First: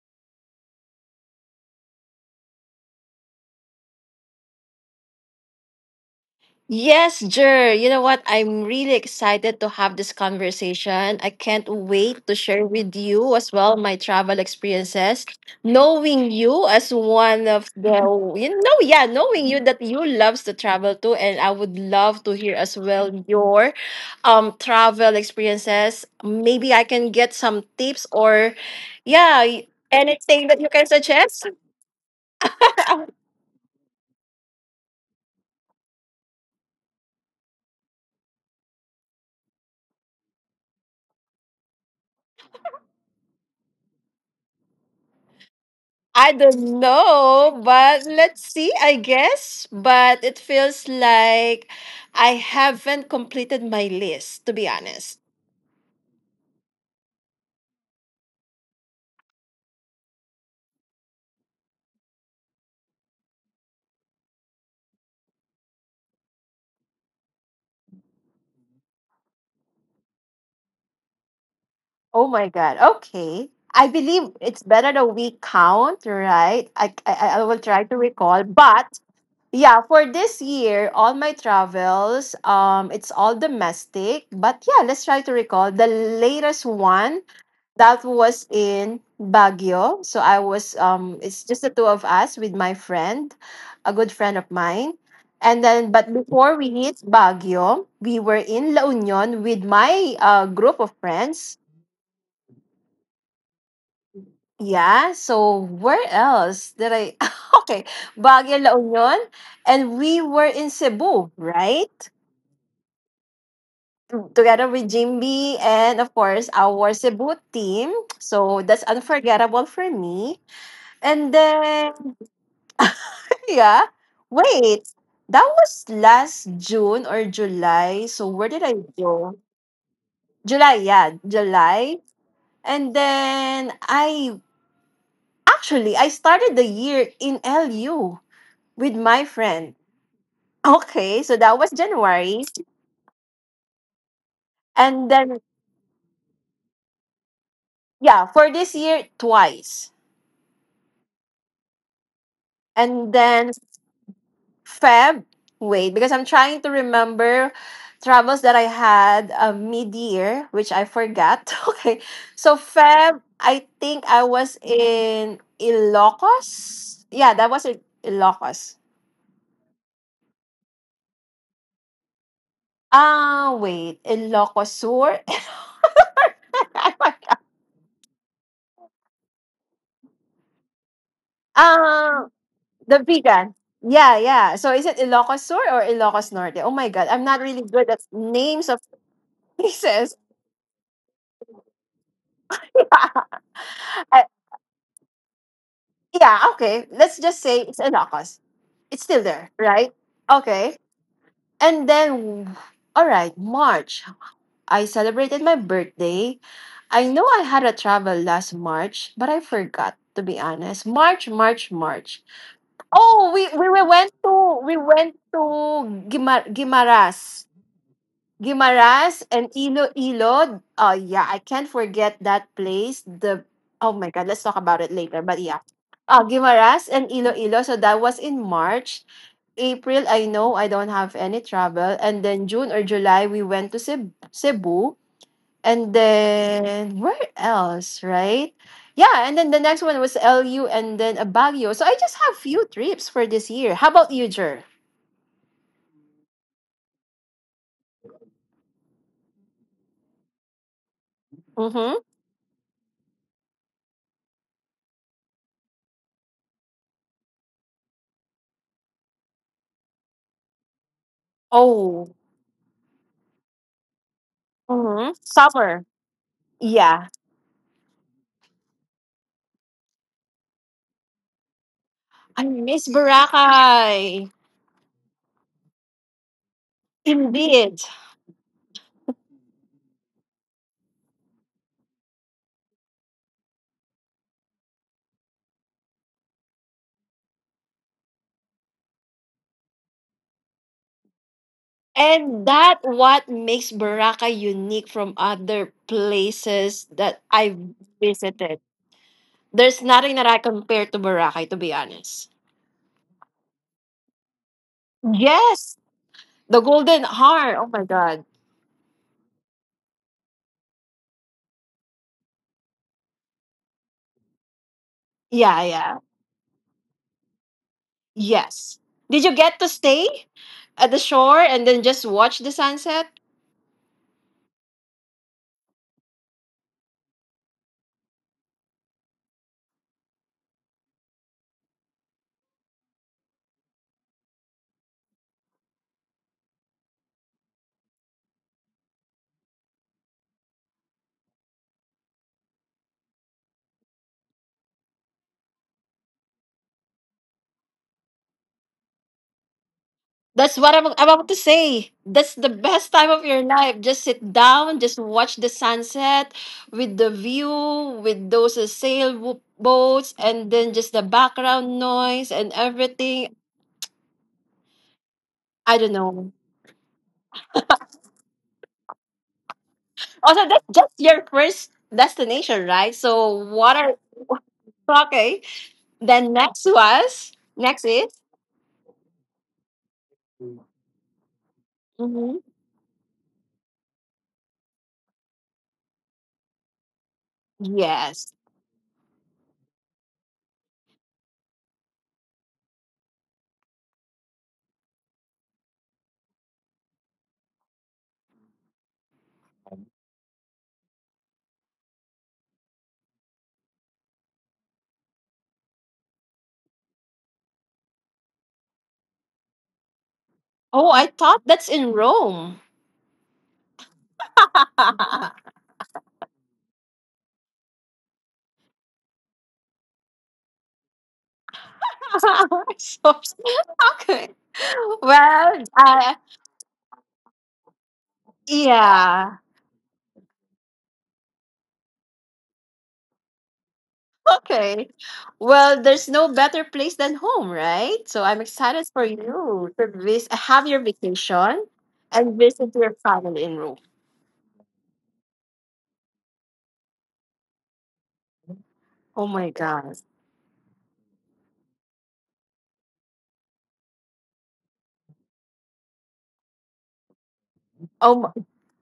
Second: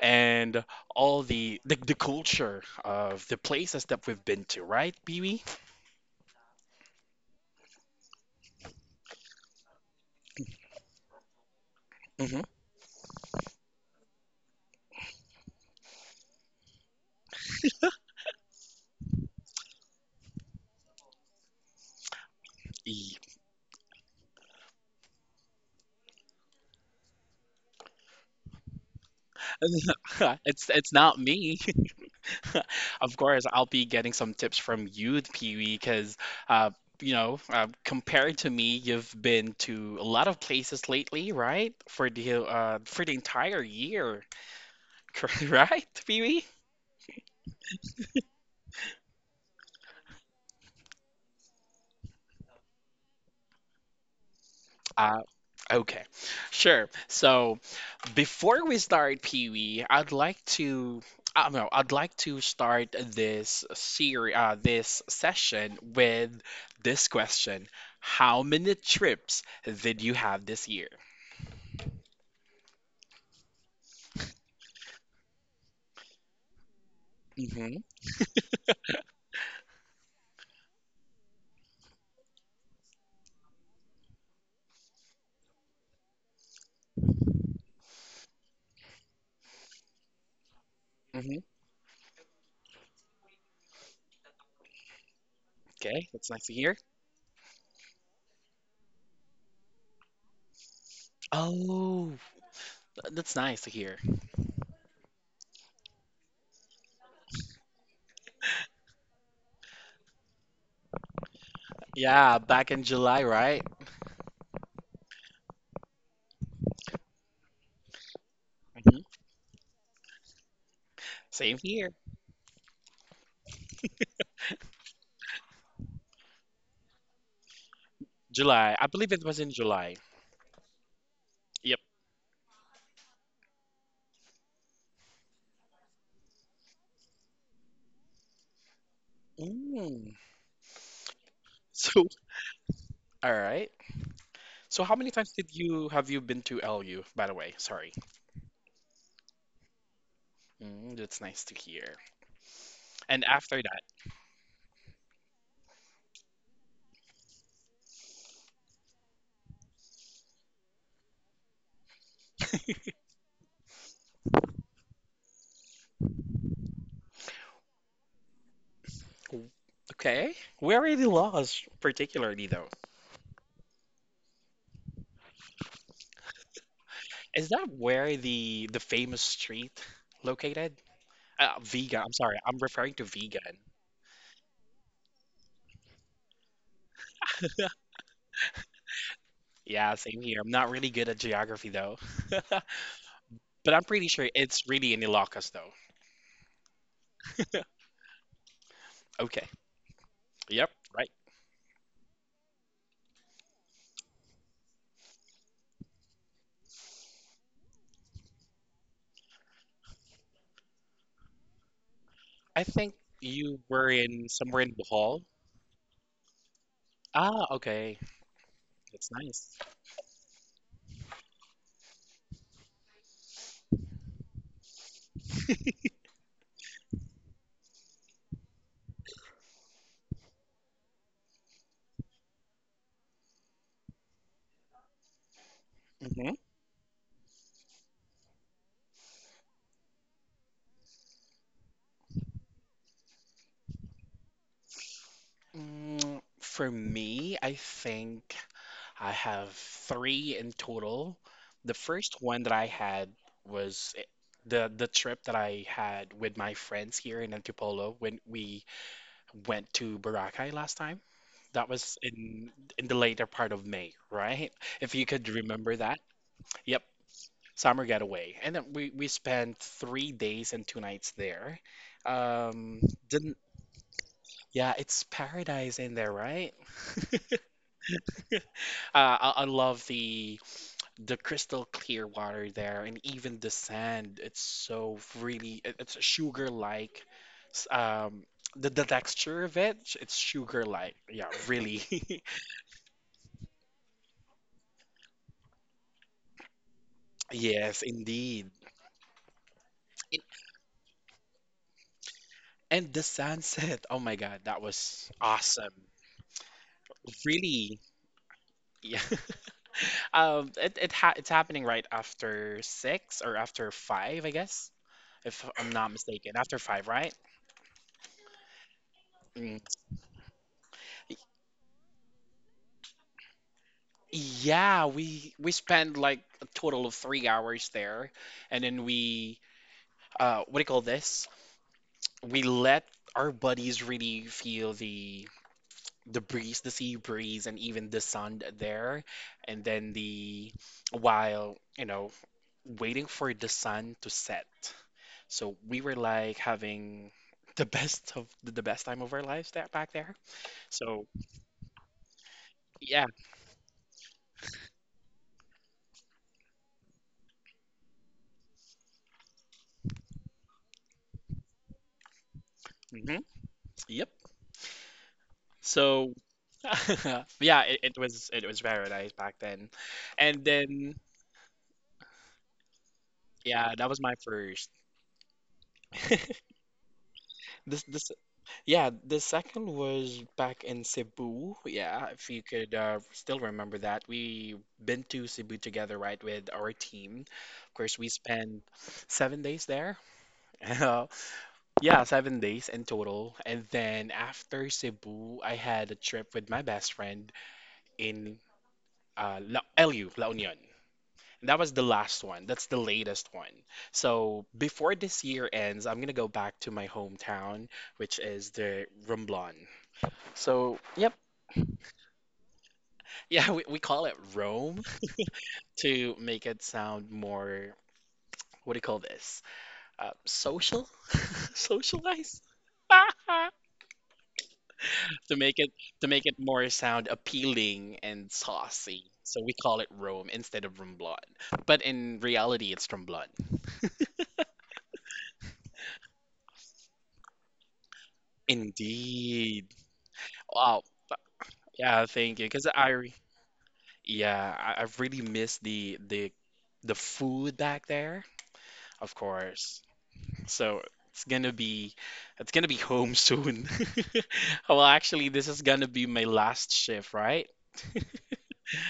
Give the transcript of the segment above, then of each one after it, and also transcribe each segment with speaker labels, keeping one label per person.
Speaker 1: and all the culture of the places that we've been to, right, BB?
Speaker 2: Yes, Jer. You know what? I'm really excited to have this conversation. I can't wait to
Speaker 1: Hmm.
Speaker 2: share with you as well my travel experiences. Knowing you as one of the, knowing you that you loves to travel too, and I would love to hear as well your travel experiences. Maybe I can get some tips or, yeah, anything
Speaker 1: it's
Speaker 2: that you
Speaker 1: it's
Speaker 2: can
Speaker 1: not me.
Speaker 2: suggest.
Speaker 1: Of course I'll be getting some tips from you, Pee-wee, because uh you know, compared to me, you've been to a lot of places lately, right? For the entire year, right,
Speaker 2: I
Speaker 1: Pee-wee?
Speaker 2: don't know, but let's see, I guess. But it feels like I haven't completed my list, to be honest.
Speaker 1: Uh, okay, sure. So before we start, Pee Wee, I'd like to, I don't know, I'd like to start this series, this session with this question. How many trips did you have this year?
Speaker 2: Oh my God. Okay. I believe it's better that we count, right? I will
Speaker 1: Mm-hmm.
Speaker 2: try to recall. But yeah, for this year, all my travels, it's all domestic. But yeah, let's try to recall. The latest one that was in Baguio. So I was
Speaker 1: Mm-hmm.
Speaker 2: it's just the two of us with my friend, a good friend of mine. And then
Speaker 1: Okay,
Speaker 2: but
Speaker 1: that's nice to
Speaker 2: before we
Speaker 1: hear.
Speaker 2: hit Baguio, we were in La Union with my group of friends.
Speaker 1: Oh, that's nice to hear.
Speaker 2: Yeah, so where else did I okay, Baguio, La Union, and we were in Cebu, right?
Speaker 1: Yeah, back in July, right?
Speaker 2: Together with Jimby and of course our Cebu team. So that's
Speaker 1: Hmm.
Speaker 2: unforgettable for me. And
Speaker 1: Same here.
Speaker 2: then yeah. Wait, that was last June or July. So where did
Speaker 1: July.
Speaker 2: I
Speaker 1: I believe it was
Speaker 2: go?
Speaker 1: in July.
Speaker 2: July, yeah,
Speaker 1: Yep.
Speaker 2: July. And then I actually I started the year in LU with my friend.
Speaker 1: Mm.
Speaker 2: Okay, so that was
Speaker 1: So,
Speaker 2: January.
Speaker 1: all right. So how many
Speaker 2: And
Speaker 1: times
Speaker 2: then
Speaker 1: did you been to LU, by the way? Sorry.
Speaker 2: yeah, for this year twice.
Speaker 1: Mm, that's nice to hear.
Speaker 2: And
Speaker 1: And after
Speaker 2: then
Speaker 1: that,
Speaker 2: Feb. Wait, because I'm trying to remember travels that I had mid-year, which I forgot. Okay, so Feb, I think I was in Ilocos. Yeah, that was in Ilocos.
Speaker 1: w- okay, where are the laws particularly though?
Speaker 2: Ah, wait, Ilocos Sur. I
Speaker 1: Is
Speaker 2: forgot.
Speaker 1: that where the famous street located? Vega. I'm sorry.
Speaker 2: Um,
Speaker 1: I'm referring to
Speaker 2: the
Speaker 1: Vegan.
Speaker 2: vegan. Yeah, yeah. So is it Ilocos Sur or Ilocos Norte? Oh my God, I'm not really good at names of
Speaker 1: Yeah, same
Speaker 2: places.
Speaker 1: here. I'm not really good at geography though. But I'm pretty sure
Speaker 2: I-
Speaker 1: it's really in Ilocos though.
Speaker 2: yeah, okay. Let's just say it's Ilocos. It's still
Speaker 1: Okay.
Speaker 2: there, right?
Speaker 1: Yep,
Speaker 2: Okay.
Speaker 1: right.
Speaker 2: And then, all right, March. I celebrated my birthday. I know I had a travel last March, but I forgot to be honest. March.
Speaker 1: I think
Speaker 2: Oh,
Speaker 1: you were in somewhere in
Speaker 2: we
Speaker 1: Bohol.
Speaker 2: went to
Speaker 1: Ah,
Speaker 2: Guimaras.
Speaker 1: okay. That's
Speaker 2: Guimaras and
Speaker 1: nice.
Speaker 2: Iloilo. Oh yeah, I can't forget that place. The oh my god, let's talk about it later. But yeah, Guimaras and Iloilo. So that was in March. April, I know I don't have any travel. And then June or July, we went to Cebu. And
Speaker 1: Mm-hmm.
Speaker 2: then where else, right? Yeah, and then the next one was LU and then a Baguio. So I just have few trips for this year. How about you, Jer?
Speaker 1: Mm, for me, I think I have three in total. The
Speaker 2: Mm-hmm.
Speaker 1: first one that I had was the trip that I had with my friends here in Antipolo when we went to Boracay last time. That was
Speaker 2: Oh,
Speaker 1: in the later part of May, right? If you
Speaker 2: mm-hmm,
Speaker 1: could remember
Speaker 2: summer.
Speaker 1: that. Yep,
Speaker 2: Yeah.
Speaker 1: summer getaway. And then we spent 3 days and two nights there.
Speaker 2: I
Speaker 1: Um,
Speaker 2: miss
Speaker 1: didn't
Speaker 2: Boracay.
Speaker 1: Yeah, it's paradise in there, right?
Speaker 2: Indeed.
Speaker 1: I love the crystal clear water there, and even the sand. It's so really it- it's sugar like. Um, the texture of it, it's sugar like. Yeah, really.
Speaker 2: And that what makes Boracay unique from other places that I've
Speaker 1: Yes, indeed.
Speaker 2: visited. There's nothing
Speaker 1: It-
Speaker 2: that I compare to Boracay to be honest.
Speaker 1: And the sunset. Oh my God, that was awesome.
Speaker 2: Yes. The Golden Heart. Oh
Speaker 1: Really.
Speaker 2: my god.
Speaker 1: Yeah. It's happening right after six or after five, I guess, if I'm
Speaker 2: Yeah,
Speaker 1: not
Speaker 2: yeah.
Speaker 1: mistaken. After five, right?
Speaker 2: Yes. Did you
Speaker 1: Mm.
Speaker 2: get to stay at the shore and then just watch the sunset?
Speaker 1: Yeah, we spent like a total of 3 hours there, and then we what do you call this? We let our buddies really feel the breeze, the sea breeze, and even the sun there. And then the while, you know, waiting for the sun to set. So we were like having the best of the best time of our lives that back there.
Speaker 2: That's what I'm
Speaker 1: So
Speaker 2: about to say. That's the best
Speaker 1: yeah.
Speaker 2: time of your life. Just sit down, just watch the sunset with the view, with those sailboats, and then just the background noise and
Speaker 1: Hmm.
Speaker 2: everything.
Speaker 1: Yep.
Speaker 2: I don't
Speaker 1: So
Speaker 2: know.
Speaker 1: yeah, it was it was paradise back then. And
Speaker 2: Also, that's
Speaker 1: then
Speaker 2: just your first destination, right? So,
Speaker 1: yeah,
Speaker 2: what
Speaker 1: that
Speaker 2: are
Speaker 1: was my first.
Speaker 2: okay? Then next was
Speaker 1: This
Speaker 2: next
Speaker 1: this
Speaker 2: is
Speaker 1: yeah, the second was back in Cebu. Yeah, if you
Speaker 2: mhm,
Speaker 1: could still remember that. We been to Cebu together, right, with our team. Of course, we
Speaker 2: yes.
Speaker 1: spent 7 days there. Uh, yeah, 7 days in total. And then after Cebu, I had a trip with my best friend in LU, La Union. That was the last one. That's the latest one. So before this year ends, I'm gonna go back to my hometown, which is the Romblon. So
Speaker 2: Oh, I
Speaker 1: yep,
Speaker 2: thought that's in Rome.
Speaker 1: yeah, we call it Rome to make it sound more, what do you call this? Social, socialize.
Speaker 2: So okay.
Speaker 1: to make
Speaker 2: Well,
Speaker 1: it to
Speaker 2: uh,
Speaker 1: make it more sound appealing and saucy.
Speaker 2: yeah.
Speaker 1: So we call it Rome instead of Romblon. But in reality, it's Tromblon.
Speaker 2: Okay. Well, there's no better place than home, right? So I'm excited for
Speaker 1: Indeed.
Speaker 2: you to have
Speaker 1: Wow.
Speaker 2: your vacation
Speaker 1: Yeah, thank
Speaker 2: and
Speaker 1: you.
Speaker 2: visit your family in Rome.
Speaker 1: Yeah, I really miss the the food back there, of
Speaker 2: Oh my
Speaker 1: course.
Speaker 2: gosh.
Speaker 1: So it's gonna be it's gonna be home soon. Well, actually, this is gonna be my last shift, right?
Speaker 2: Oh, my-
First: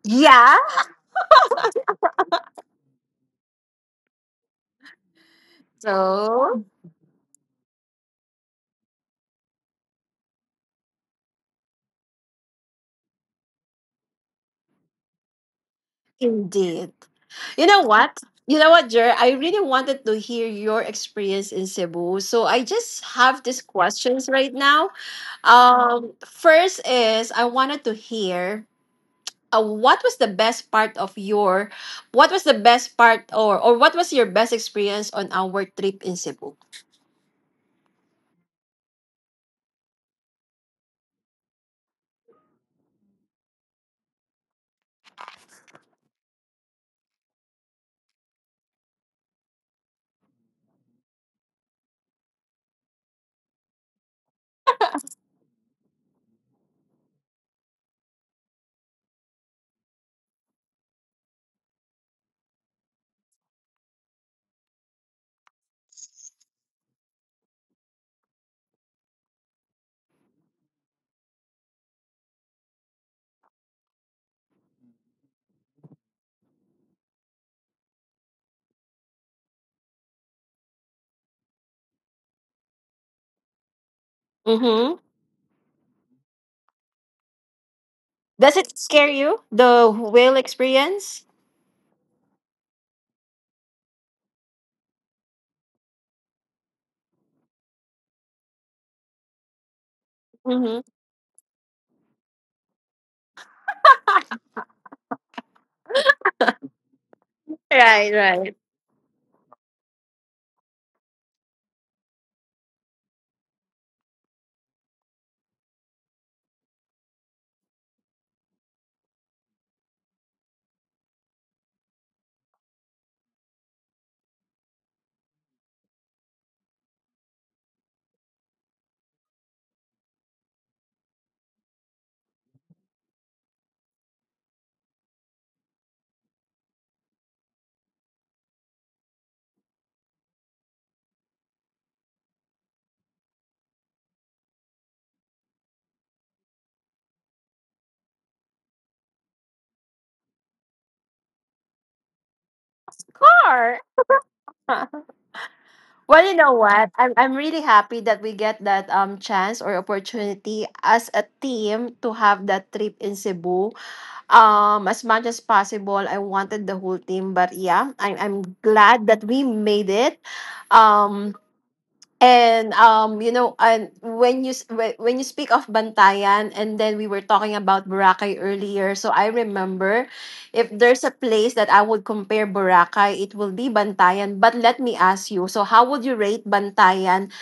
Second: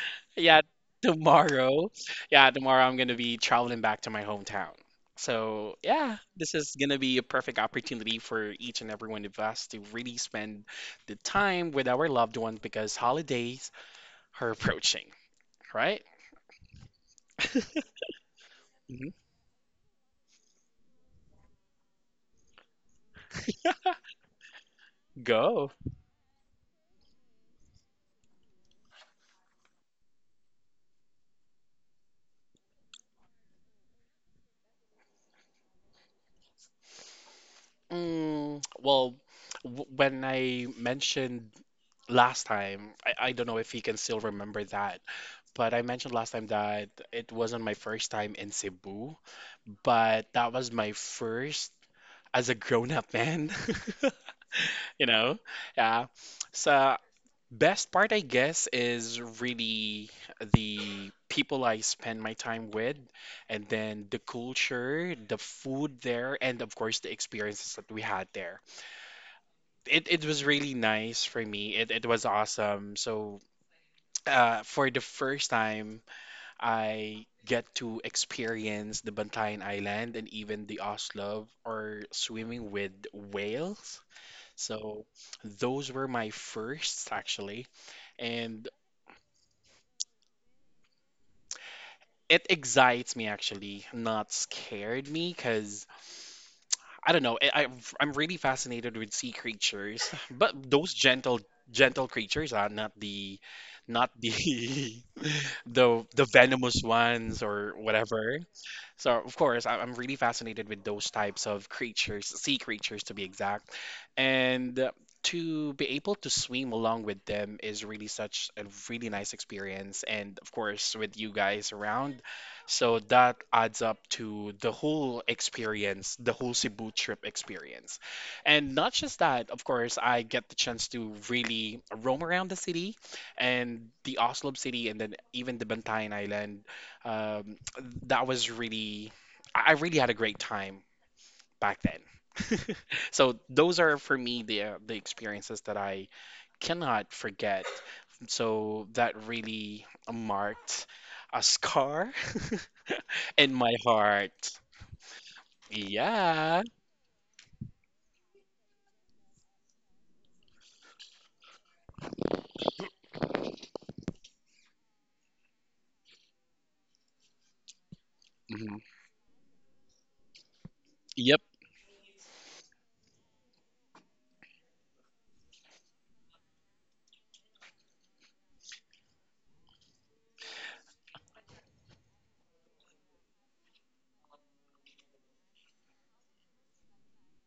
Speaker 2: yeah.
Speaker 1: Yeah, tomorrow. Yeah, tomorrow I'm gonna be traveling back to my hometown. So yeah, this
Speaker 2: So,
Speaker 1: is gonna be a perfect opportunity for each and every one of us to really spend the time with our loved ones because holidays are approaching, right?
Speaker 2: indeed. You know what? You know what, Jer?
Speaker 1: Mhm.
Speaker 2: I really wanted to hear your experience in Cebu. So I just have these questions right now.
Speaker 1: Go.
Speaker 2: First is I wanted to hear what was the best part of your, what was the best part or what was your best experience on our trip in Cebu?
Speaker 1: Mm, well, w when I mentioned last time, I don't know if he can still remember that, but I mentioned last time that it wasn't my first time in Cebu, but that was my first as a grown-up man, you know? Yeah. So best part, I guess, is really the people I spend my time with, and then the culture, the food there, and of course the experiences that we had there. It was really nice for me. It was awesome. So, for the first time, I get to experience the Bantayan Island and even the Oslo or swimming with whales.
Speaker 2: Mm-hmm.
Speaker 1: So, those were my firsts actually.
Speaker 2: Does
Speaker 1: And
Speaker 2: it scare you the whale experience?
Speaker 1: it excites me actually, not scared me, because I don't know. I'm really fascinated with sea creatures, but
Speaker 2: Mm-hmm.
Speaker 1: those gentle creatures are not the the venomous ones or
Speaker 2: right,
Speaker 1: whatever.
Speaker 2: right.
Speaker 1: So, of course, I'm really fascinated with those types of creatures, sea creatures to be exact. And to be able to swim along with them is really such a really nice experience. And of course, with you guys around, so that adds up to the whole experience, the whole Cebu trip experience. And not just that, of course, I get the chance to really roam around the city and the Oslob city and then even the Bantayan Island um, that was really, I really had a great time back then. So those are for me the experiences that I cannot forget. So that really marked a scar in my
Speaker 2: Sure.
Speaker 1: heart.
Speaker 2: Well, you
Speaker 1: Yeah.
Speaker 2: know what? I'm really happy that we get that chance or opportunity as a team to have that trip in Cebu. As much as possible, I wanted the whole team, but yeah, I'm
Speaker 1: Mhm.
Speaker 2: glad that we made it.
Speaker 1: Yep.
Speaker 2: Um, And you know, and when you when you speak of Bantayan, and then we were talking about Boracay earlier, so I remember if there's a place that I would compare Boracay, it will be Bantayan. But let me ask you, so how would you rate Bantayan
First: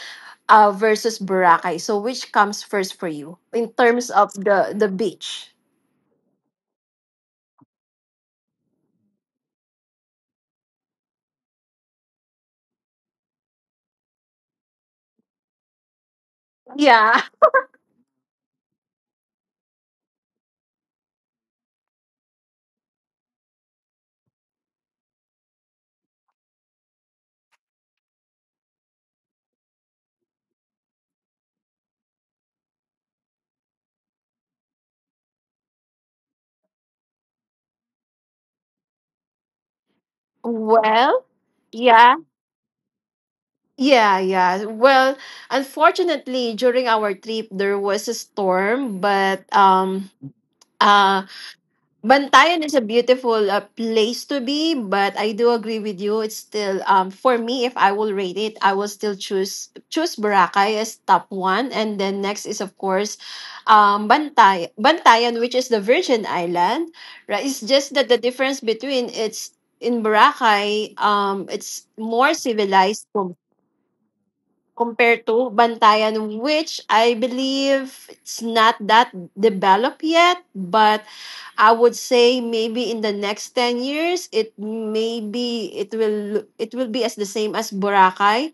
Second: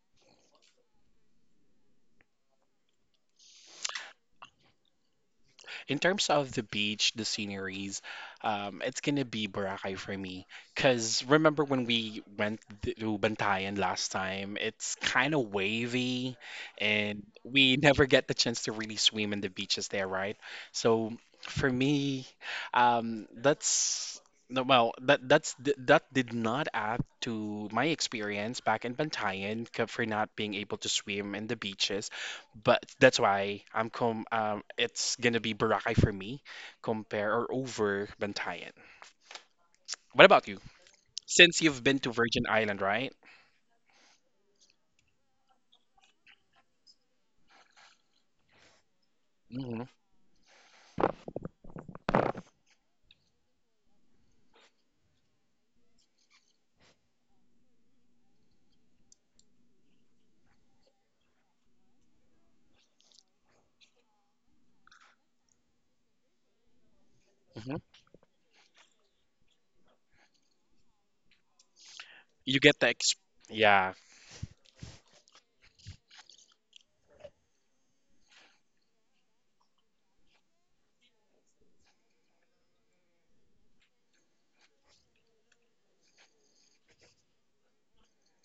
Speaker 2: versus Boracay? So which comes first for you in terms of the beach?
Speaker 1: In terms of the beach, the sceneries, it's gonna be Boracay for me. Cause remember when we went to Bantayan last time? It's kind of wavy,
Speaker 2: Yeah.
Speaker 1: and we never get the chance to really swim in the beaches there, right? So for me, that's no, well, that did not add to my experience back in Bantayan for not being able to swim in the beaches. But that's why I'm com it's gonna be Boracay for me, compare or over Bantayan. What about you?
Speaker 2: Well,
Speaker 1: Since you've been
Speaker 2: yeah.
Speaker 1: to Virgin Island, right?
Speaker 2: Yeah, yeah. Well, unfortunately, during our trip, there was a storm, but
Speaker 1: Hmm.
Speaker 2: Uh, Bantayan is a beautiful place to be, but I do agree with you. It's still for me, if I will rate it, I will still choose Boracay as top one, and then next is of course, Bantayan, which is the Virgin Island. Right, it's
Speaker 1: Hmm.
Speaker 2: just that the difference between it's in Boracay, it's more
Speaker 1: You get the
Speaker 2: civilized
Speaker 1: ex Yeah.
Speaker 2: compared to Bantayan, which I believe it's not that developed yet, but I would say maybe in the next 10 years it will be as the same as Boracay.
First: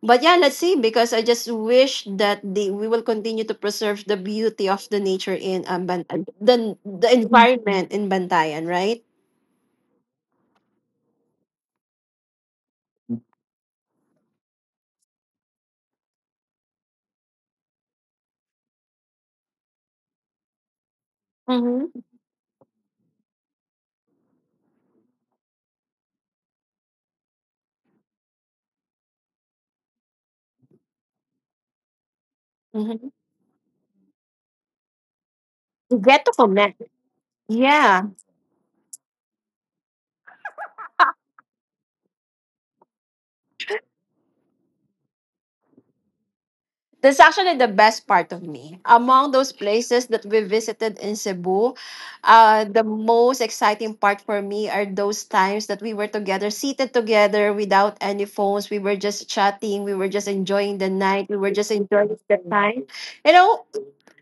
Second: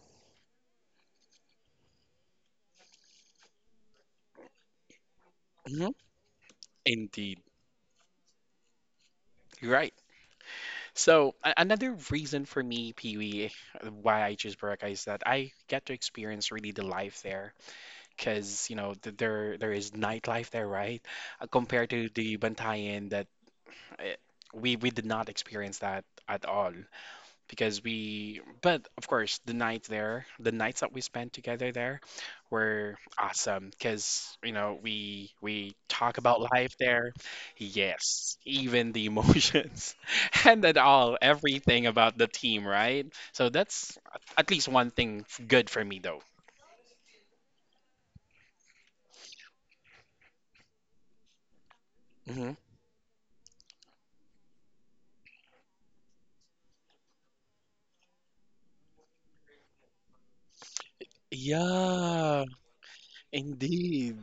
Speaker 2: But yeah, let's see because I just wish that the we will continue to preserve the beauty of the nature in
Speaker 1: Hmm.
Speaker 2: Bantayan, the
Speaker 1: Indeed.
Speaker 2: environment in Bantayan, right?
Speaker 1: You're right. So a another reason for me, Pee-wee, why I choose Boracay is that I get to experience really the life there, because you know th there there is nightlife there, right?
Speaker 2: Mm-hmm.
Speaker 1: Compared to the Bantayan that eh, we did not experience that at all. Because we but of course the night there the nights that we spent together there were
Speaker 2: Mm-hmm,
Speaker 1: awesome because you know we talk
Speaker 2: get to
Speaker 1: about life
Speaker 2: connect.
Speaker 1: there,
Speaker 2: Yeah.
Speaker 1: yes, even the emotions and at all everything about the team, right? So that's at least one thing good for me though.
Speaker 2: That's actually the best part of me. Among those places that we visited in Cebu,
Speaker 1: Hmm.
Speaker 2: the most exciting part for me are those times that we were together, seated together without any phones. We were just chatting. We were just enjoying the night. We were just enjoying the
Speaker 1: Yeah.
Speaker 2: time. You know,
Speaker 1: Indeed.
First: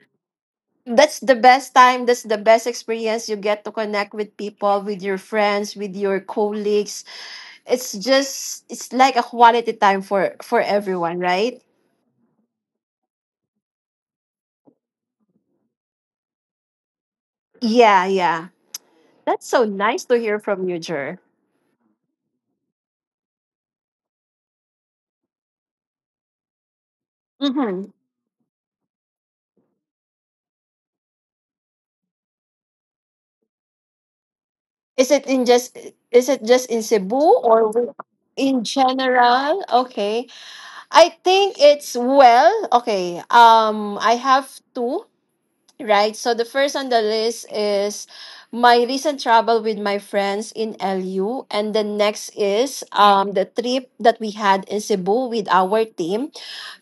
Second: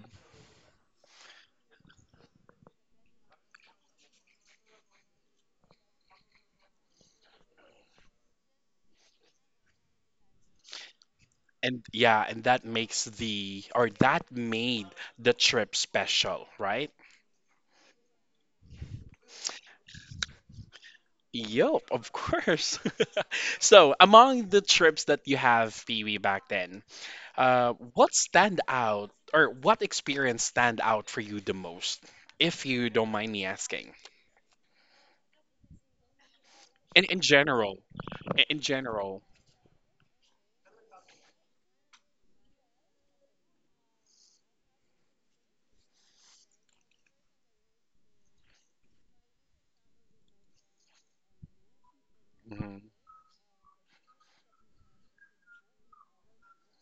Speaker 2: that's the best time. That's the best experience. You get to connect with people, with your friends, with your colleagues. It's just, it's like a quality time for everyone, right?
Speaker 1: And yeah, and that makes the or that made the trip special, right?
Speaker 2: Yeah, yeah. That's so nice to hear from you, Jer.
Speaker 1: Yup, of course. So, among the trips that you have, Pee Wee, back then,
Speaker 2: Mm-hmm.
Speaker 1: what stand out or what experience stand out for you the most, if you don't mind me asking?
Speaker 2: Is it in just is it just in
Speaker 1: In
Speaker 2: Cebu
Speaker 1: general,
Speaker 2: or
Speaker 1: in
Speaker 2: in
Speaker 1: general.
Speaker 2: general? Okay. I think it's well, okay. Um, I have two. Right. So the first on the list is my recent travel with my friends in LU, and the next
Speaker 1: Hmm.
Speaker 2: is the trip that we had in Cebu with our team.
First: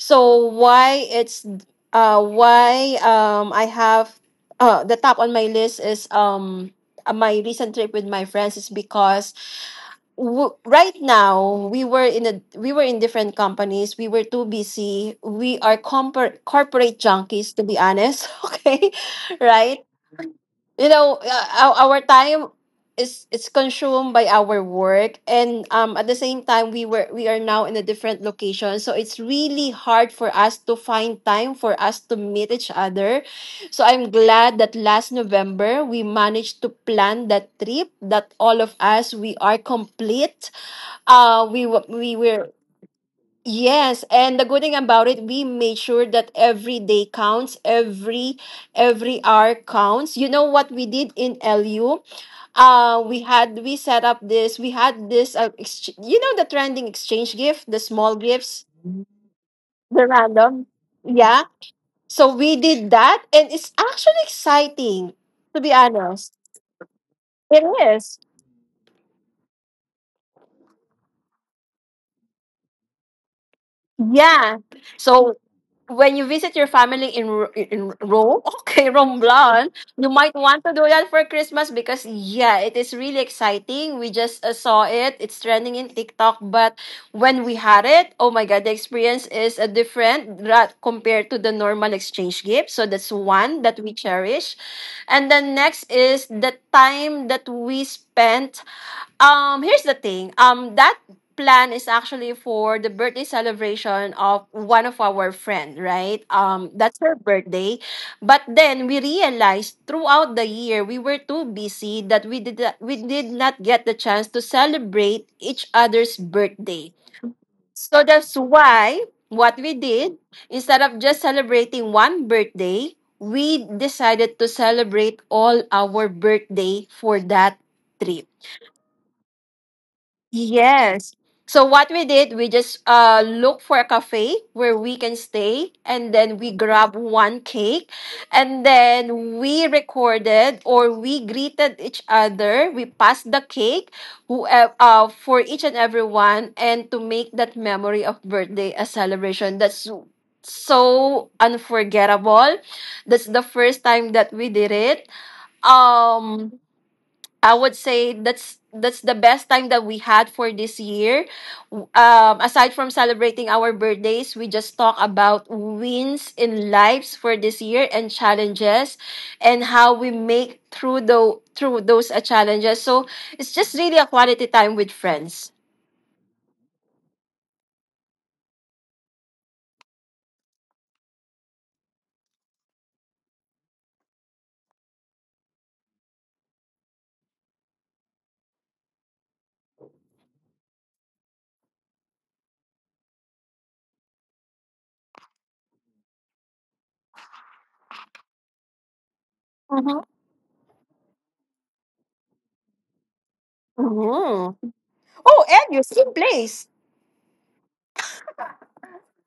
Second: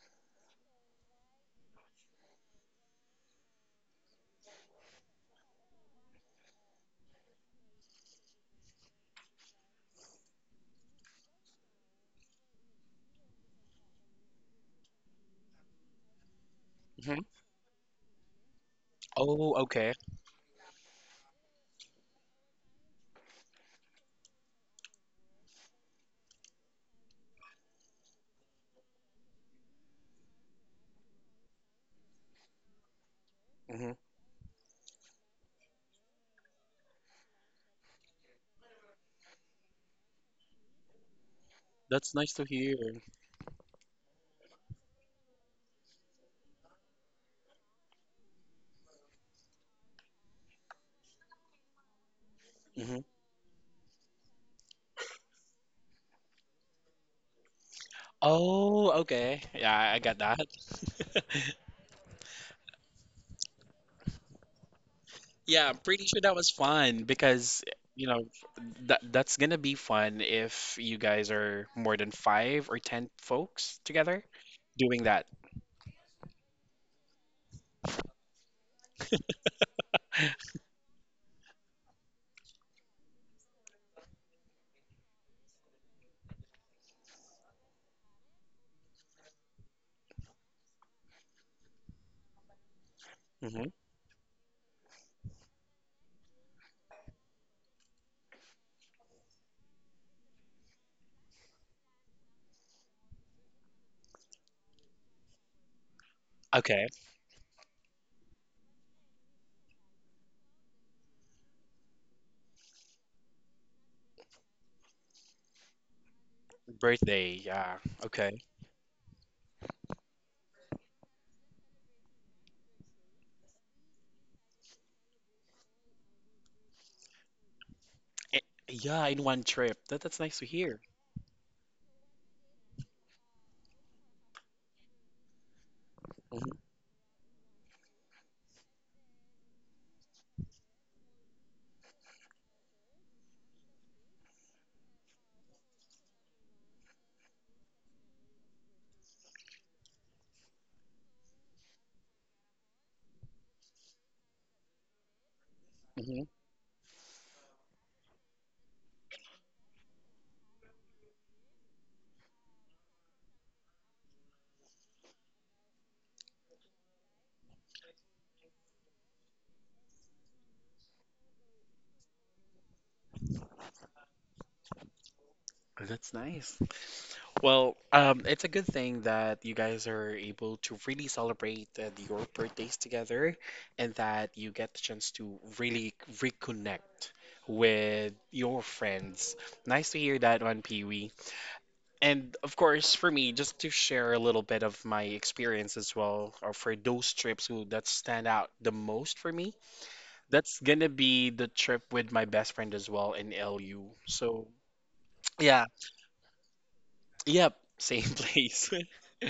Speaker 2: So why it's why I have the top on my list is my recent trip with my friends is because right now we were in different companies, we were too busy, we are corporate
Speaker 1: Hmm.
Speaker 2: junkies to be honest. Okay,
Speaker 1: Oh, okay.
Speaker 2: right, you know, our time is it's consumed by our work, and at the same time we are now in a different location, so it's really hard for us to find time for us to meet each other. So
Speaker 1: Hmm.
Speaker 2: I'm glad that last November we managed to plan that trip that all of us we are complete. We wa-
Speaker 1: That's
Speaker 2: we
Speaker 1: nice to
Speaker 2: were
Speaker 1: hear.
Speaker 2: yes, and the good thing about it, we made sure that every day counts, every hour counts. You know what we did in LU?
Speaker 1: Hmm.
Speaker 2: We set up this. We had this you know, the trending exchange gift, the small gifts,
Speaker 1: Oh, okay. Yeah, I
Speaker 2: the
Speaker 1: got that.
Speaker 2: random. Yeah, so we did that, and it's actually exciting to
Speaker 1: Yeah,
Speaker 2: be
Speaker 1: I'm pretty sure
Speaker 2: honest.
Speaker 1: that was fun
Speaker 2: It
Speaker 1: because, you
Speaker 2: is.
Speaker 1: know, that's gonna be fun if you guys are more than five or ten folks together
Speaker 2: Yeah.
Speaker 1: doing that.
Speaker 2: So when you visit your family in Rome, okay, Romblon, you might want to do that for Christmas because yeah, it is really exciting. We just saw it; it's trending in TikTok. But when we had it, oh my god, the experience is a different compared to the normal exchange gift. So that's one
Speaker 1: Hmm.
Speaker 2: that we cherish, and then next is the time that we spent. Here's the thing. That plan is actually for the birthday celebration of one of our friend, right?
Speaker 1: Okay.
Speaker 2: That's her birthday. But then we realized throughout the year we were too busy that we did not get the chance to celebrate each other's birthday.
Speaker 1: Birthday, yeah.
Speaker 2: So that's
Speaker 1: Okay.
Speaker 2: why what we did instead of just celebrating one birthday, we decided to celebrate all our birthday for that trip.
Speaker 1: Eh, yeah, in one trip. That that's nice to hear.
Speaker 2: Yes. So what we did, we just look for a cafe where we can stay and then
Speaker 1: Hmm.
Speaker 2: we grab one cake and then we recorded or we greeted each other. We passed the cake who for each and every one, and to make that memory of birthday a celebration. That's so unforgettable. That's the first time that we did it.
Speaker 1: Hmm.
Speaker 2: Um, I would say that's the best time that we had for this year. Aside from celebrating our birthdays, we just talk about wins in lives for this year and challenges, and how we make through the through those challenges. So it's just really a quality time with friends.
Speaker 1: That's nice. Well, it's a good thing that you guys are able to really celebrate your birthdays together and that you get the chance to really reconnect with your friends. Nice to hear that one, Pee Wee. And of course, for me, just to share a little bit of my experience as well, or for those trips who that stand out the most for me,
Speaker 2: Mm-hmm.
Speaker 1: that's gonna be the trip with my best friend as well in LU. So,
Speaker 2: Mm-hmm. Oh,
Speaker 1: yeah,
Speaker 2: Enu, same place.
Speaker 1: yep, same place.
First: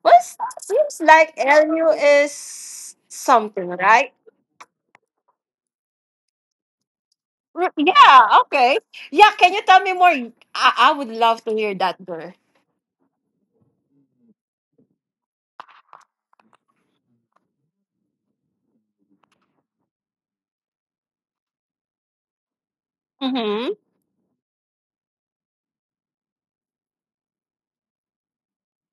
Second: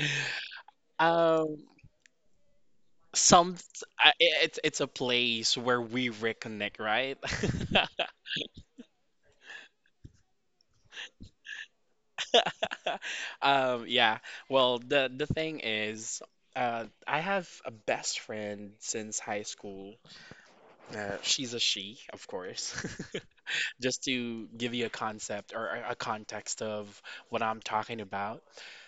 Speaker 2: Well, seems like
Speaker 1: Um,
Speaker 2: Enu is
Speaker 1: Some
Speaker 2: something, right?
Speaker 1: it's a place where we reconnect, right?
Speaker 2: Yeah, okay. Yeah, can you tell me more? I would love to hear that, girl.
Speaker 1: Yeah. Well, the thing is, I have a best friend since high school. She's a she, of course.
Speaker 2: Mm-hmm.
Speaker 1: Just to give you a concept or a context of what I'm talking about.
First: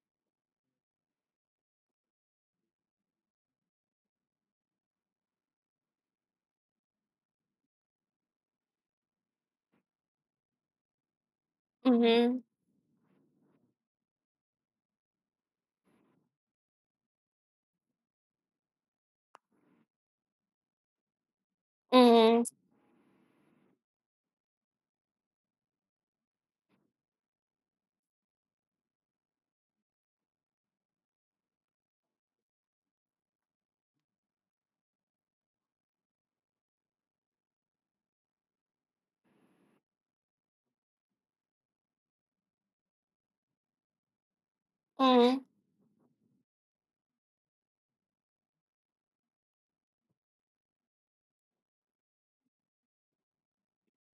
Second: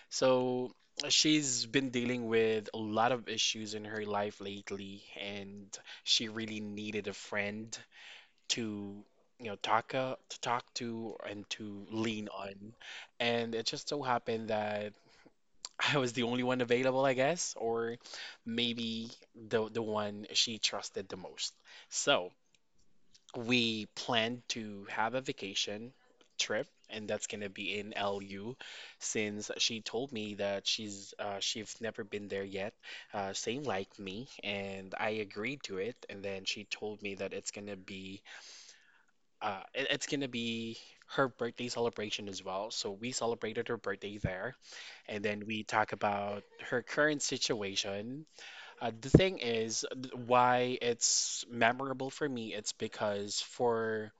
Speaker 1: So she's been dealing with a lot of issues in her life lately, and she really needed a friend to talk to talk to and to lean
Speaker 2: Mm-hmm.
Speaker 1: on, and it just so happened that I was the only one available, I guess, or maybe the one she trusted the most. So
Speaker 2: Mm-hmm.
Speaker 1: we planned to have a vacation trip, and that's going to be in LU, since she told me that she's never been there yet, same like me. And I agreed to it, and then she told me that it's going to be it's gonna be her birthday celebration as well. So we celebrated her birthday there, and then
Speaker 2: Mm.
Speaker 1: we talk about her current situation. The thing is, why it's memorable for me, it's because for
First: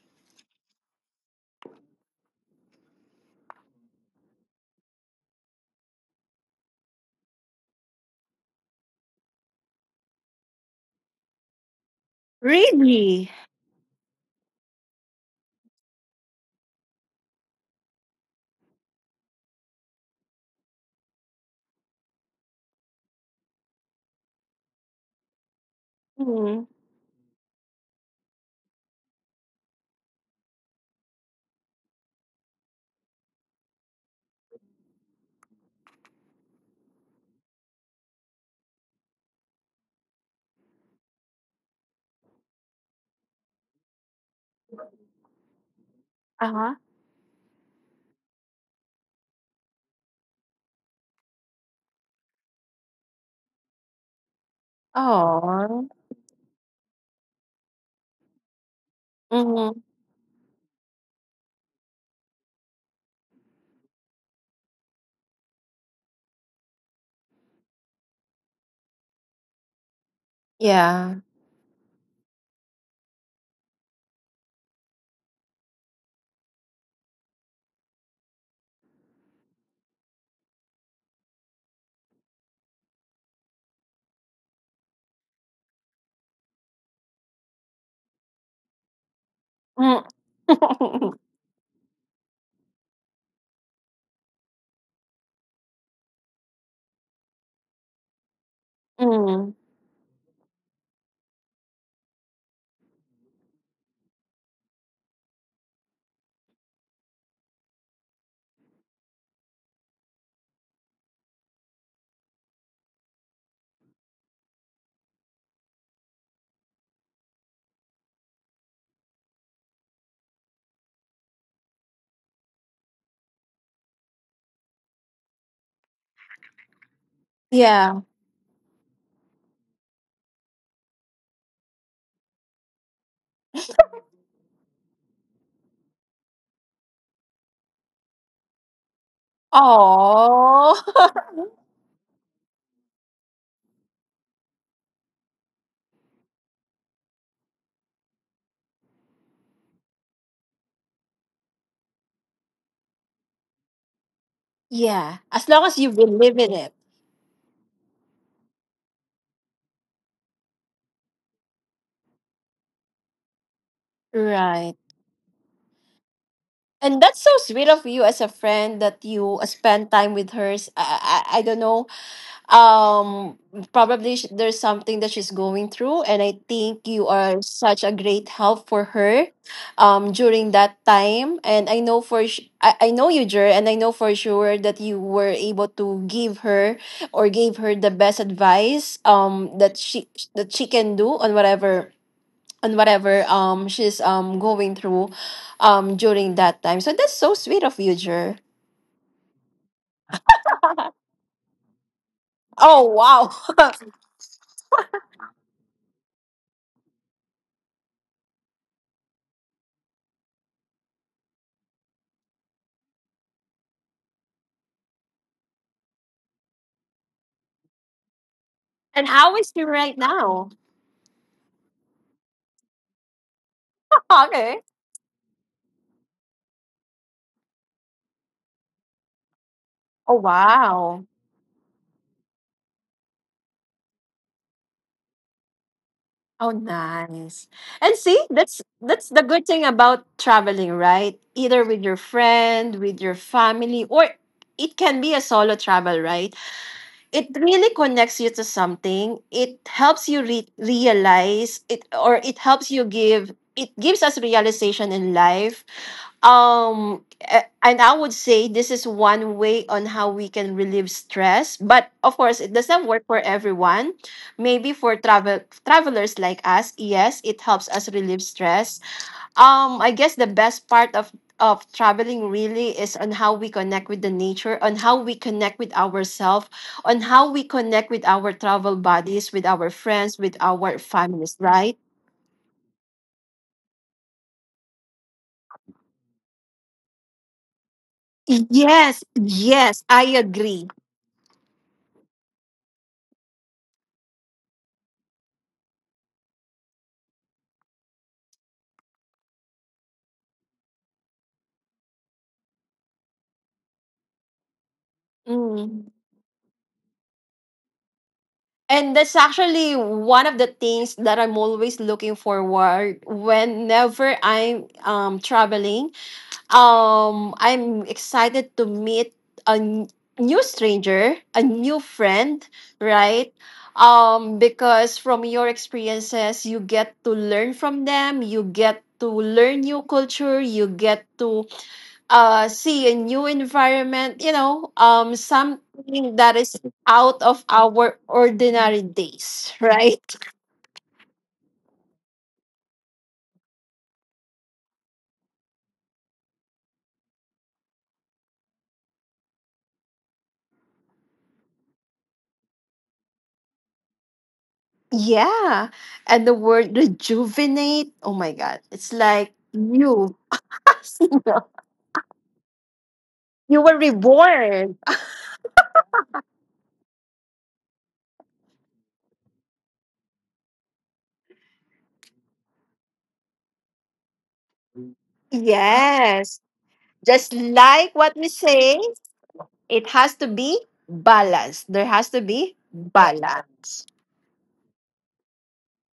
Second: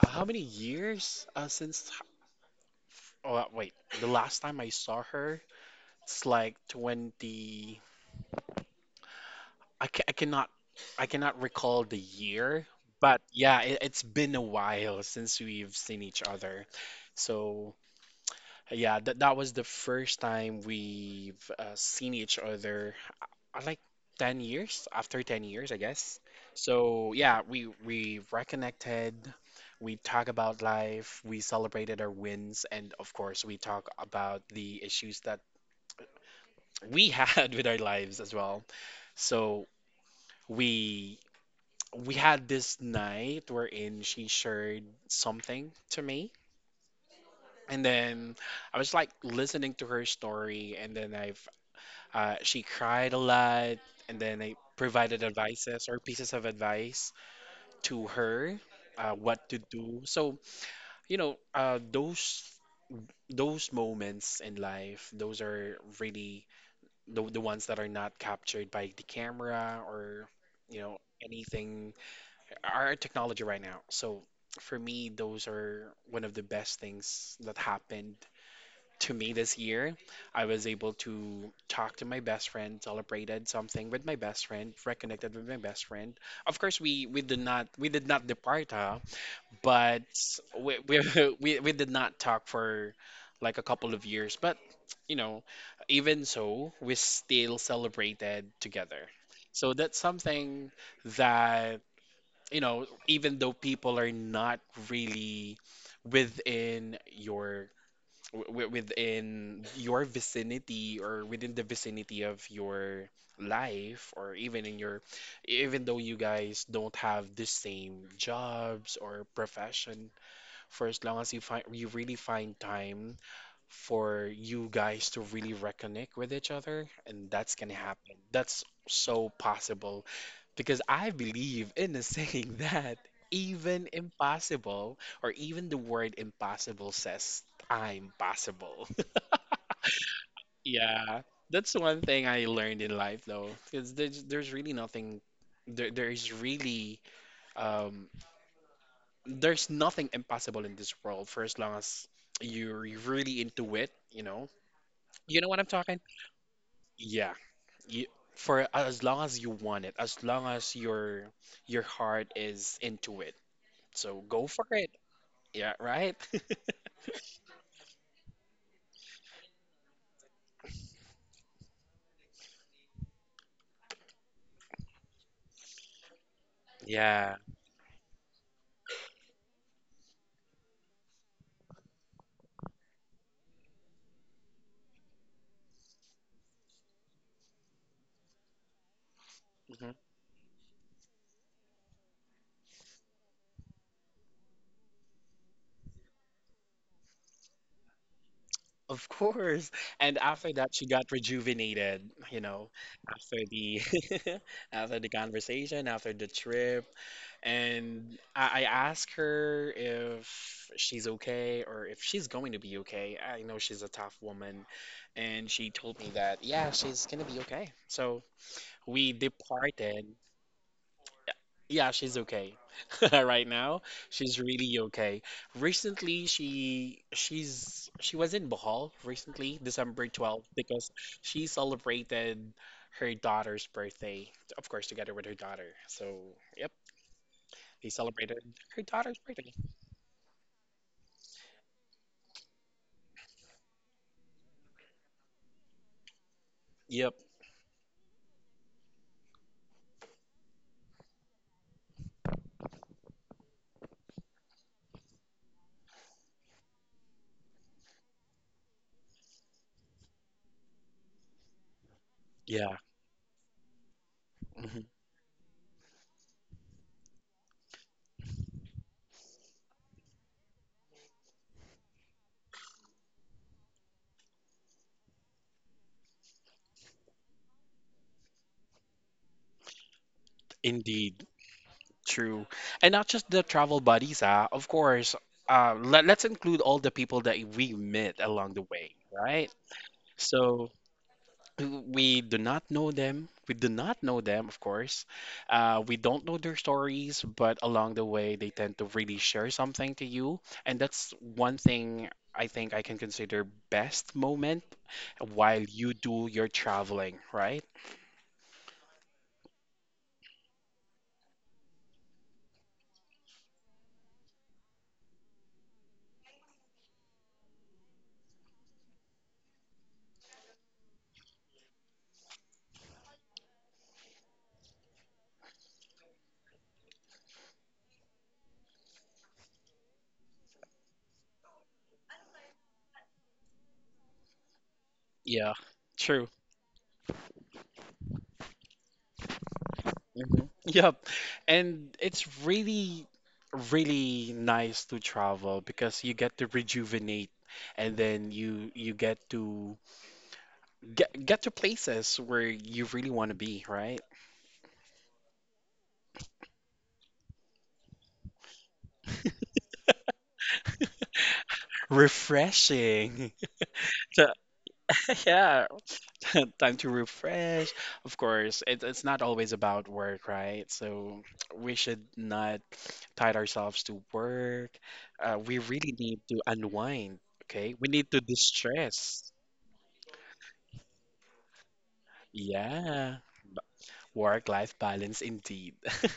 Speaker 1: how many years since? Oh, wait, the last time I saw her, it's like 20. I, ca- I cannot, I cannot recall the year, but
Speaker 2: Really?
Speaker 1: yeah, it's been a while since we've seen each other. So yeah, that was the first time we've seen each other. Like 10 years, after 10 years, I guess.
Speaker 2: Mm-hmm.
Speaker 1: So yeah, we reconnected. We talk about life. We celebrated our wins, and of course, we talk about the issues that we had with our lives as well. So we we had this night wherein she shared something to me,
Speaker 2: Uh-huh.
Speaker 1: and then I was listening to her story, and then I she cried a lot, and then I provided
Speaker 2: Oh.
Speaker 1: advices or pieces of advice to her, what to
Speaker 2: Mm-hmm.
Speaker 1: do. So, you know, uh, those those moments in life, those are really the ones that are not captured by the camera or, you know,
Speaker 2: Yeah.
Speaker 1: anything, our technology right now. So for me, those are one of the best things that happened to me this year. I was able to talk to my best friend, celebrated something with my best friend, reconnected with my best friend. Of course, we did not depart, huh?
Speaker 2: Mm.
Speaker 1: But we we did not talk for like a couple of years. But you know, even so, we still celebrated together.
Speaker 2: mm.
Speaker 1: So that's something that, you know, even though people are not really within your w within your vicinity, or within the vicinity of your life, or even in your, even though you guys don't have the same jobs or profession, for as long as you really find time for you guys to really reconnect with each other, and that's gonna
Speaker 2: Yeah.
Speaker 1: happen. That's so possible, because I believe in the saying that even impossible, or even the word impossible, says I'm possible.
Speaker 2: Oh.
Speaker 1: Yeah, that's one thing I learned in life, though, because there's really nothing. There is really um, there's nothing impossible in this world for as long as you're really into it, you know?
Speaker 2: yeah.
Speaker 1: You know what I'm
Speaker 2: As long as
Speaker 1: talking?
Speaker 2: you believe in it.
Speaker 1: Yeah, you, for as long as you want it, as long as your heart is into it. So go for
Speaker 2: Right.
Speaker 1: it. Yeah, right?
Speaker 2: And that's so sweet of you as a friend that you spend time with her. I don't know, um probably there's something that she's going through, and I think you are
Speaker 1: Yeah.
Speaker 2: such a great help for her during that time. And I know for I know you, Jer, and I know for sure that you were able to give her or gave her the best advice, that she can do on whatever, she's going through during that time. So that's so sweet of you, Jer.
Speaker 1: Of course. And after that, she got rejuvenated, you know,
Speaker 2: Oh, wow.
Speaker 1: after the after the conversation, after the trip. And I asked her if she's okay or if she's going to be okay. I know she's a tough woman, and she told me that, yeah, she's gonna be okay. So
Speaker 2: and
Speaker 1: we
Speaker 2: how is she right
Speaker 1: departed.
Speaker 2: now?
Speaker 1: Yeah, she's okay. Right now, she's
Speaker 2: okay.
Speaker 1: really okay. Recently, she was in Bohol recently, December
Speaker 2: Oh,
Speaker 1: 12th, because
Speaker 2: wow.
Speaker 1: she celebrated her daughter's birthday, of course, together with her daughter. So,
Speaker 2: Oh,
Speaker 1: yep,
Speaker 2: nice.
Speaker 1: they
Speaker 2: And see,
Speaker 1: celebrated her
Speaker 2: that's the
Speaker 1: daughter's
Speaker 2: good
Speaker 1: birthday.
Speaker 2: thing about traveling, right? Either with your friend, with your family, or it can be a solo travel, right?
Speaker 1: Yep.
Speaker 2: It really connects you to something. It helps you realize it, or it helps you give, it gives us realization in life. um and I would say this is one way on how we can relieve stress, but of course it
Speaker 1: Yeah.
Speaker 2: doesn't work for everyone. Maybe
Speaker 1: Mhm.
Speaker 2: for travelers like us, yes, it helps us relieve stress. I guess the best part of traveling really is on how we connect with the nature, on how we connect with ourselves, on how we connect with our travel buddies, with our friends, with our
Speaker 1: Indeed.
Speaker 2: families, right?
Speaker 1: True. And not just the travel buddies. Ah, of course, let's include all the people that we met along the way,
Speaker 2: Yes,
Speaker 1: right?
Speaker 2: yes, I agree.
Speaker 1: So, we do not know them. We do not know them, of course. We don't know their stories, but along the way, they tend to really share something to you. And that's one thing I think I can consider best moment while you
Speaker 2: Mm.
Speaker 1: do your traveling, right?
Speaker 2: And that's actually one of the things that I'm always looking forward whenever I'm traveling. I'm excited to meet a n- new stranger, a new friend, right? Because from your experiences, you get to learn from them, you get to learn new culture, you get to see a new environment, you know,
Speaker 1: Yeah,
Speaker 2: something
Speaker 1: true.
Speaker 2: that is out of our ordinary days, right?
Speaker 1: Mhm. Yep. And it's really, really nice to travel because you get to rejuvenate, and then you get to get to places where you really want to be, right?
Speaker 2: Yeah. And the word rejuvenate, oh my God, it's like new.
Speaker 1: Refreshing.
Speaker 2: You were
Speaker 1: So,
Speaker 2: reborn.
Speaker 1: yeah, time to refresh. Of course, it's not always about work, right? So we should not tie ourselves to work. We really need to
Speaker 2: Yes.
Speaker 1: unwind,
Speaker 2: Just
Speaker 1: okay? We
Speaker 2: like
Speaker 1: need to
Speaker 2: what we say,
Speaker 1: distress.
Speaker 2: it has to be balanced. There has to be
Speaker 1: Yeah,
Speaker 2: balance.
Speaker 1: work-life balance indeed.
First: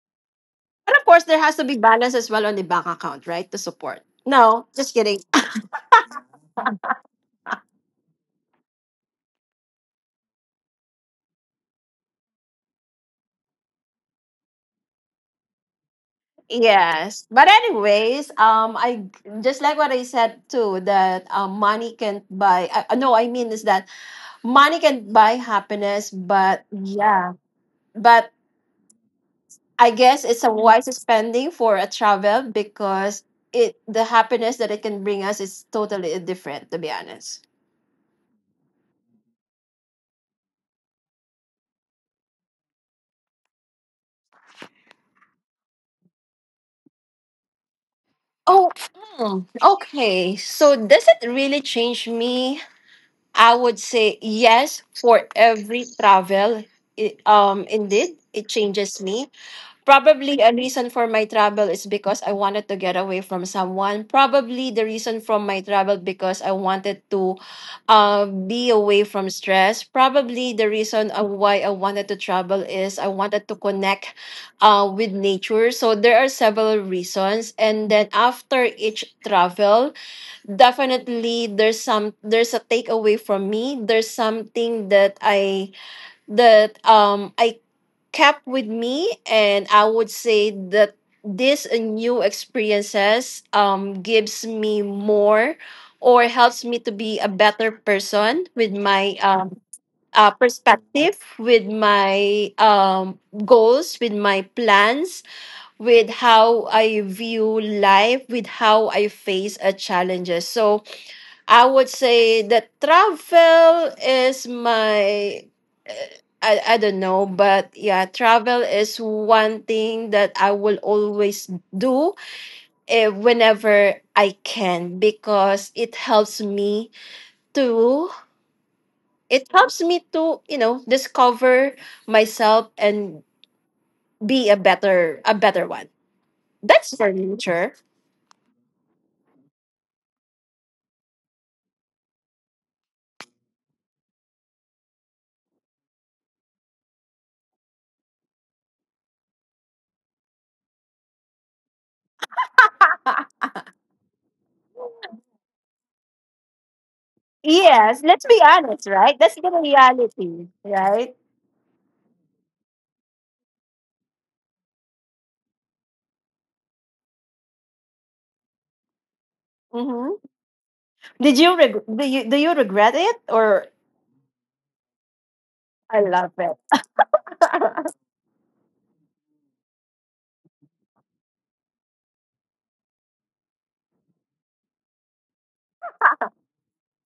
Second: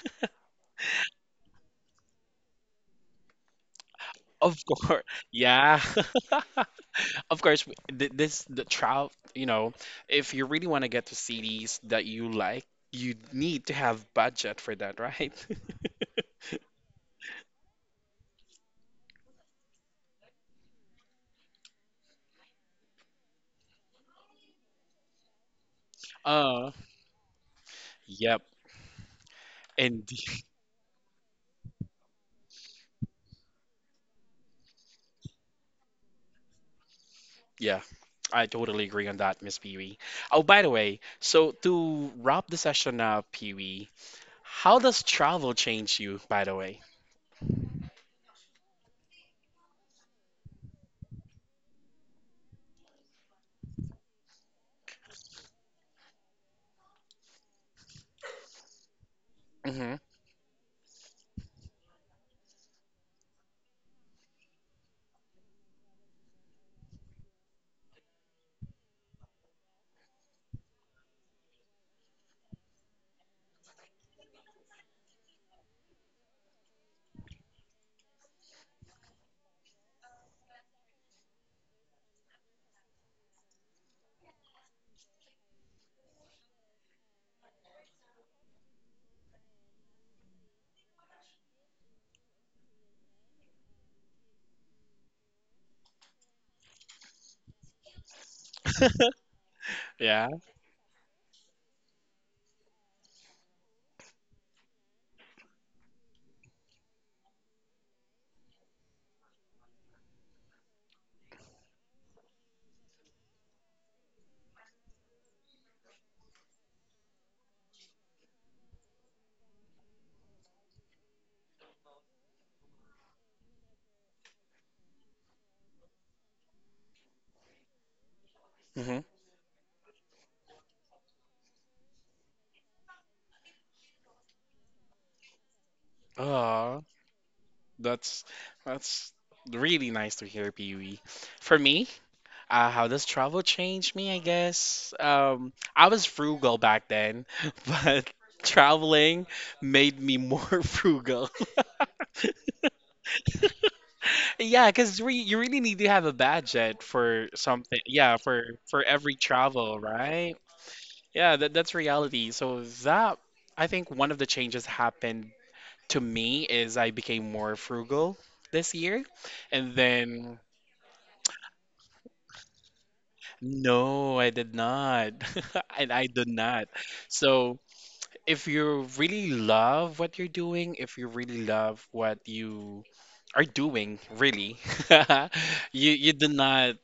Speaker 2: And of course, there has to be balance as well on the bank account, right? To support.
Speaker 1: Of
Speaker 2: No, just
Speaker 1: course.
Speaker 2: kidding.
Speaker 1: Yeah. Of course, this the trout, you know, if you really want to get to CDs that you like, you need to have budget for that, right?
Speaker 2: Yes. But anyways, I, just like what I said too that, money can't buy, no, I mean, is that money can buy happiness, but
Speaker 1: Uh,
Speaker 2: yeah. But
Speaker 1: yep.
Speaker 2: I guess
Speaker 1: And
Speaker 2: it's a wise spending for a travel, because it, the happiness that it can bring us is totally different, to be honest.
Speaker 1: yeah, I totally agree on that, Miss Pee Wee. Oh, by the way, so to wrap the session up, Pee Wee, how does travel change you, by the way?
Speaker 2: Oh. Mm, okay. So does it really change me? I would say yes. For every travel, it, indeed, it changes me.
Speaker 1: Mm-hmm.
Speaker 2: Probably a reason for my travel is because I wanted to get away from someone. Probably the reason from my travel, because I wanted to be away from stress. Probably the reason why I wanted to travel is I wanted to connect with nature. So there are several reasons. And then after each travel, definitely there's a takeaway from me. There's something that I kept with me, and I would say that this, new experiences, gives me more, or helps me to be a better person with my
Speaker 1: Yeah.
Speaker 2: perspective, with my goals, with my plans, with how I view life, with how I face a challenges. So I would say that travel is my, uh, I don't know, but yeah, travel is one thing that I will always do, eh, whenever I can, because it helps me to,
Speaker 1: Mm-hmm.
Speaker 2: it helps me to, you know, discover myself and be a better one. That's
Speaker 1: Oh,
Speaker 2: for me, sure.
Speaker 1: that's that's really nice to hear, Pee Wee. For me, how does travel change me? I guess I was frugal back then, but traveling made me more frugal. Yeah, because re you really need to have a budget for
Speaker 2: yes,
Speaker 1: something.
Speaker 2: let's be
Speaker 1: Yeah,
Speaker 2: honest,
Speaker 1: for
Speaker 2: right? That's
Speaker 1: every
Speaker 2: the
Speaker 1: travel,
Speaker 2: reality,
Speaker 1: right?
Speaker 2: right?
Speaker 1: Yeah, that that's reality. So that I think one of the changes happened to me is I became more frugal this year, and
Speaker 2: Mm-hmm.
Speaker 1: then
Speaker 2: Did you do you regret it, or
Speaker 1: no, I did not,
Speaker 2: I
Speaker 1: and
Speaker 2: love
Speaker 1: I did
Speaker 2: it.
Speaker 1: not. So, if you really love what you're doing, if you really love what you are doing, really, you do not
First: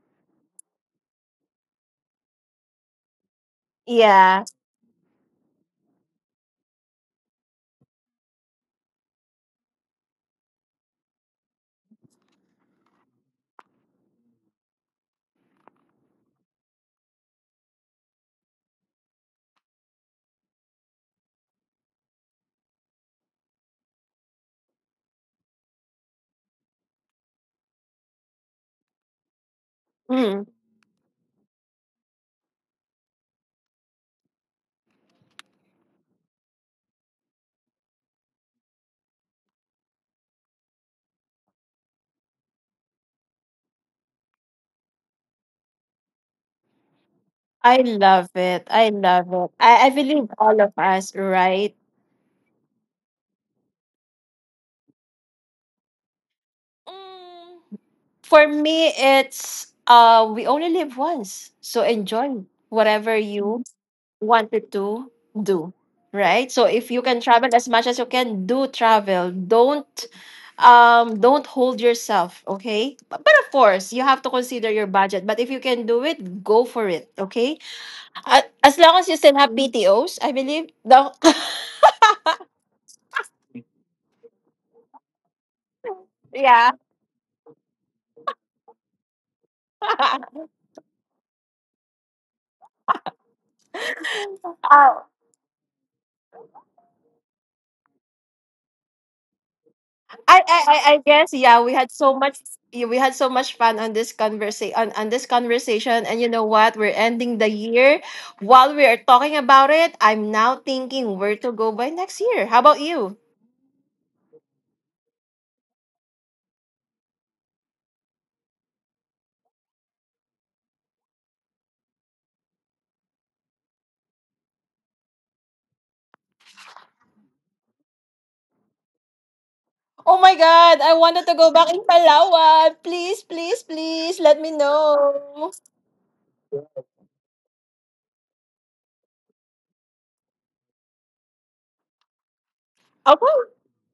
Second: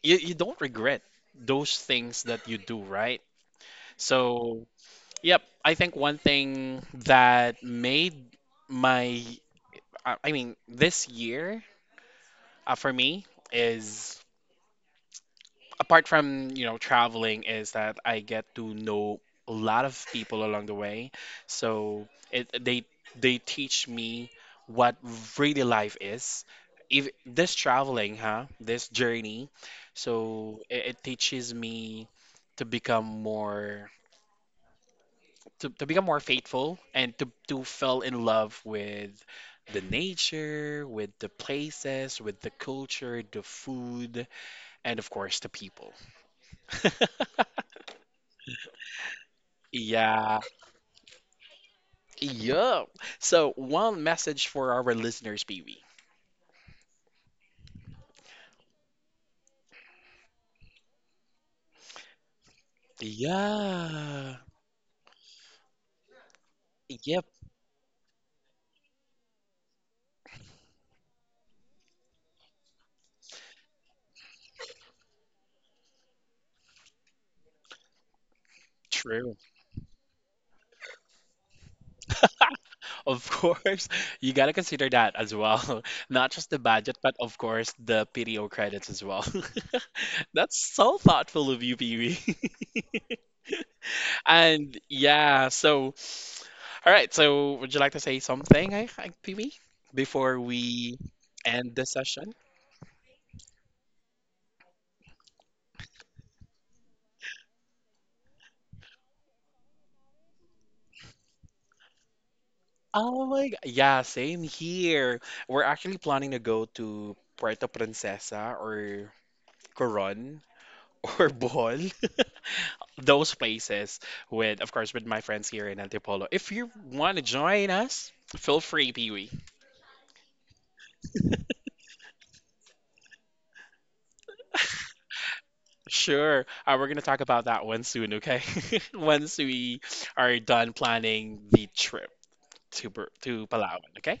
Speaker 1: you, you don't regret those things that you do, right?
Speaker 2: Yeah.
Speaker 1: So, yep, I think one thing that made my I mean this year for me is apart from, you know, traveling, is that I get to know a lot of people along the way. So it they teach me what really life is. If this traveling, huh? This journey.
Speaker 2: Mm.
Speaker 1: So it teaches me to become more to become more faithful and to fall in love with the nature, with the places, with the culture, the food, and of course the people.
Speaker 2: I love it. I love it. I believe
Speaker 1: Yeah.
Speaker 2: all of us, right?
Speaker 1: Yeah. So one message for our listeners, BB.
Speaker 2: Mm. For me, it's we only live once. So enjoy whatever you
Speaker 1: Yeah.
Speaker 2: wanted to do, right? So if you can
Speaker 1: Yep.
Speaker 2: travel as much as you can, do travel. Don't, don't hold yourself, okay? But of course, you have to consider your budget. But if you can do it, go for it, okay? As long as you
Speaker 1: True.
Speaker 2: still have BTOs, I believe. No.
Speaker 1: Of course, you gotta consider that as well. Not just the
Speaker 2: yeah.
Speaker 1: budget, but of course the PDO credits as well. That's so thoughtful of you, Pee Wee. And
Speaker 2: Uh,
Speaker 1: yeah, so all right, so would you like to say something, I think, BB,
Speaker 2: I,
Speaker 1: before
Speaker 2: I I
Speaker 1: we
Speaker 2: guess, yeah,
Speaker 1: end
Speaker 2: we
Speaker 1: the
Speaker 2: had so
Speaker 1: session?
Speaker 2: much, yeah, we had so much fun on this conversation, and you know what? We're ending the year. While we are talking about it, I'm now thinking where to go by next year. How about you?
Speaker 1: Oh my god. Yeah, same here. We're actually planning to go to Puerto Princesa or Coron or Bohol. Those places with, of course, with my friends here in Antipolo. If you want to join us, feel free, Pee Wee.
Speaker 2: Oh my god, I wanted to go back in Palawan. Please, please, please let me know.
Speaker 1: Sure. We're going to talk about that one soon, okay? Once we are done planning the trip to to
Speaker 2: Okay.
Speaker 1: Palawan, okay?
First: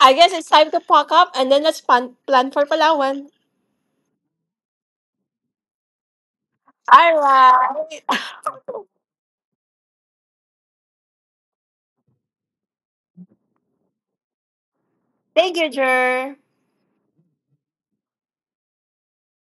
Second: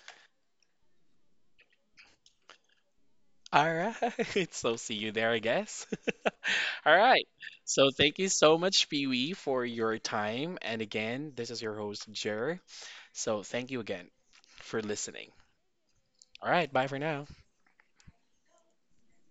Speaker 2: I guess it's time to pack up, and then let's plan for Palawan.
Speaker 1: All right. So see you there, I guess. All
Speaker 2: All
Speaker 1: right. So
Speaker 2: right.
Speaker 1: thank you so much, Pee Wee, for your time. And again, this is your host, Jer. So thank you again for listening.
Speaker 2: Thank you, Jer.
Speaker 1: All right. Bye for now.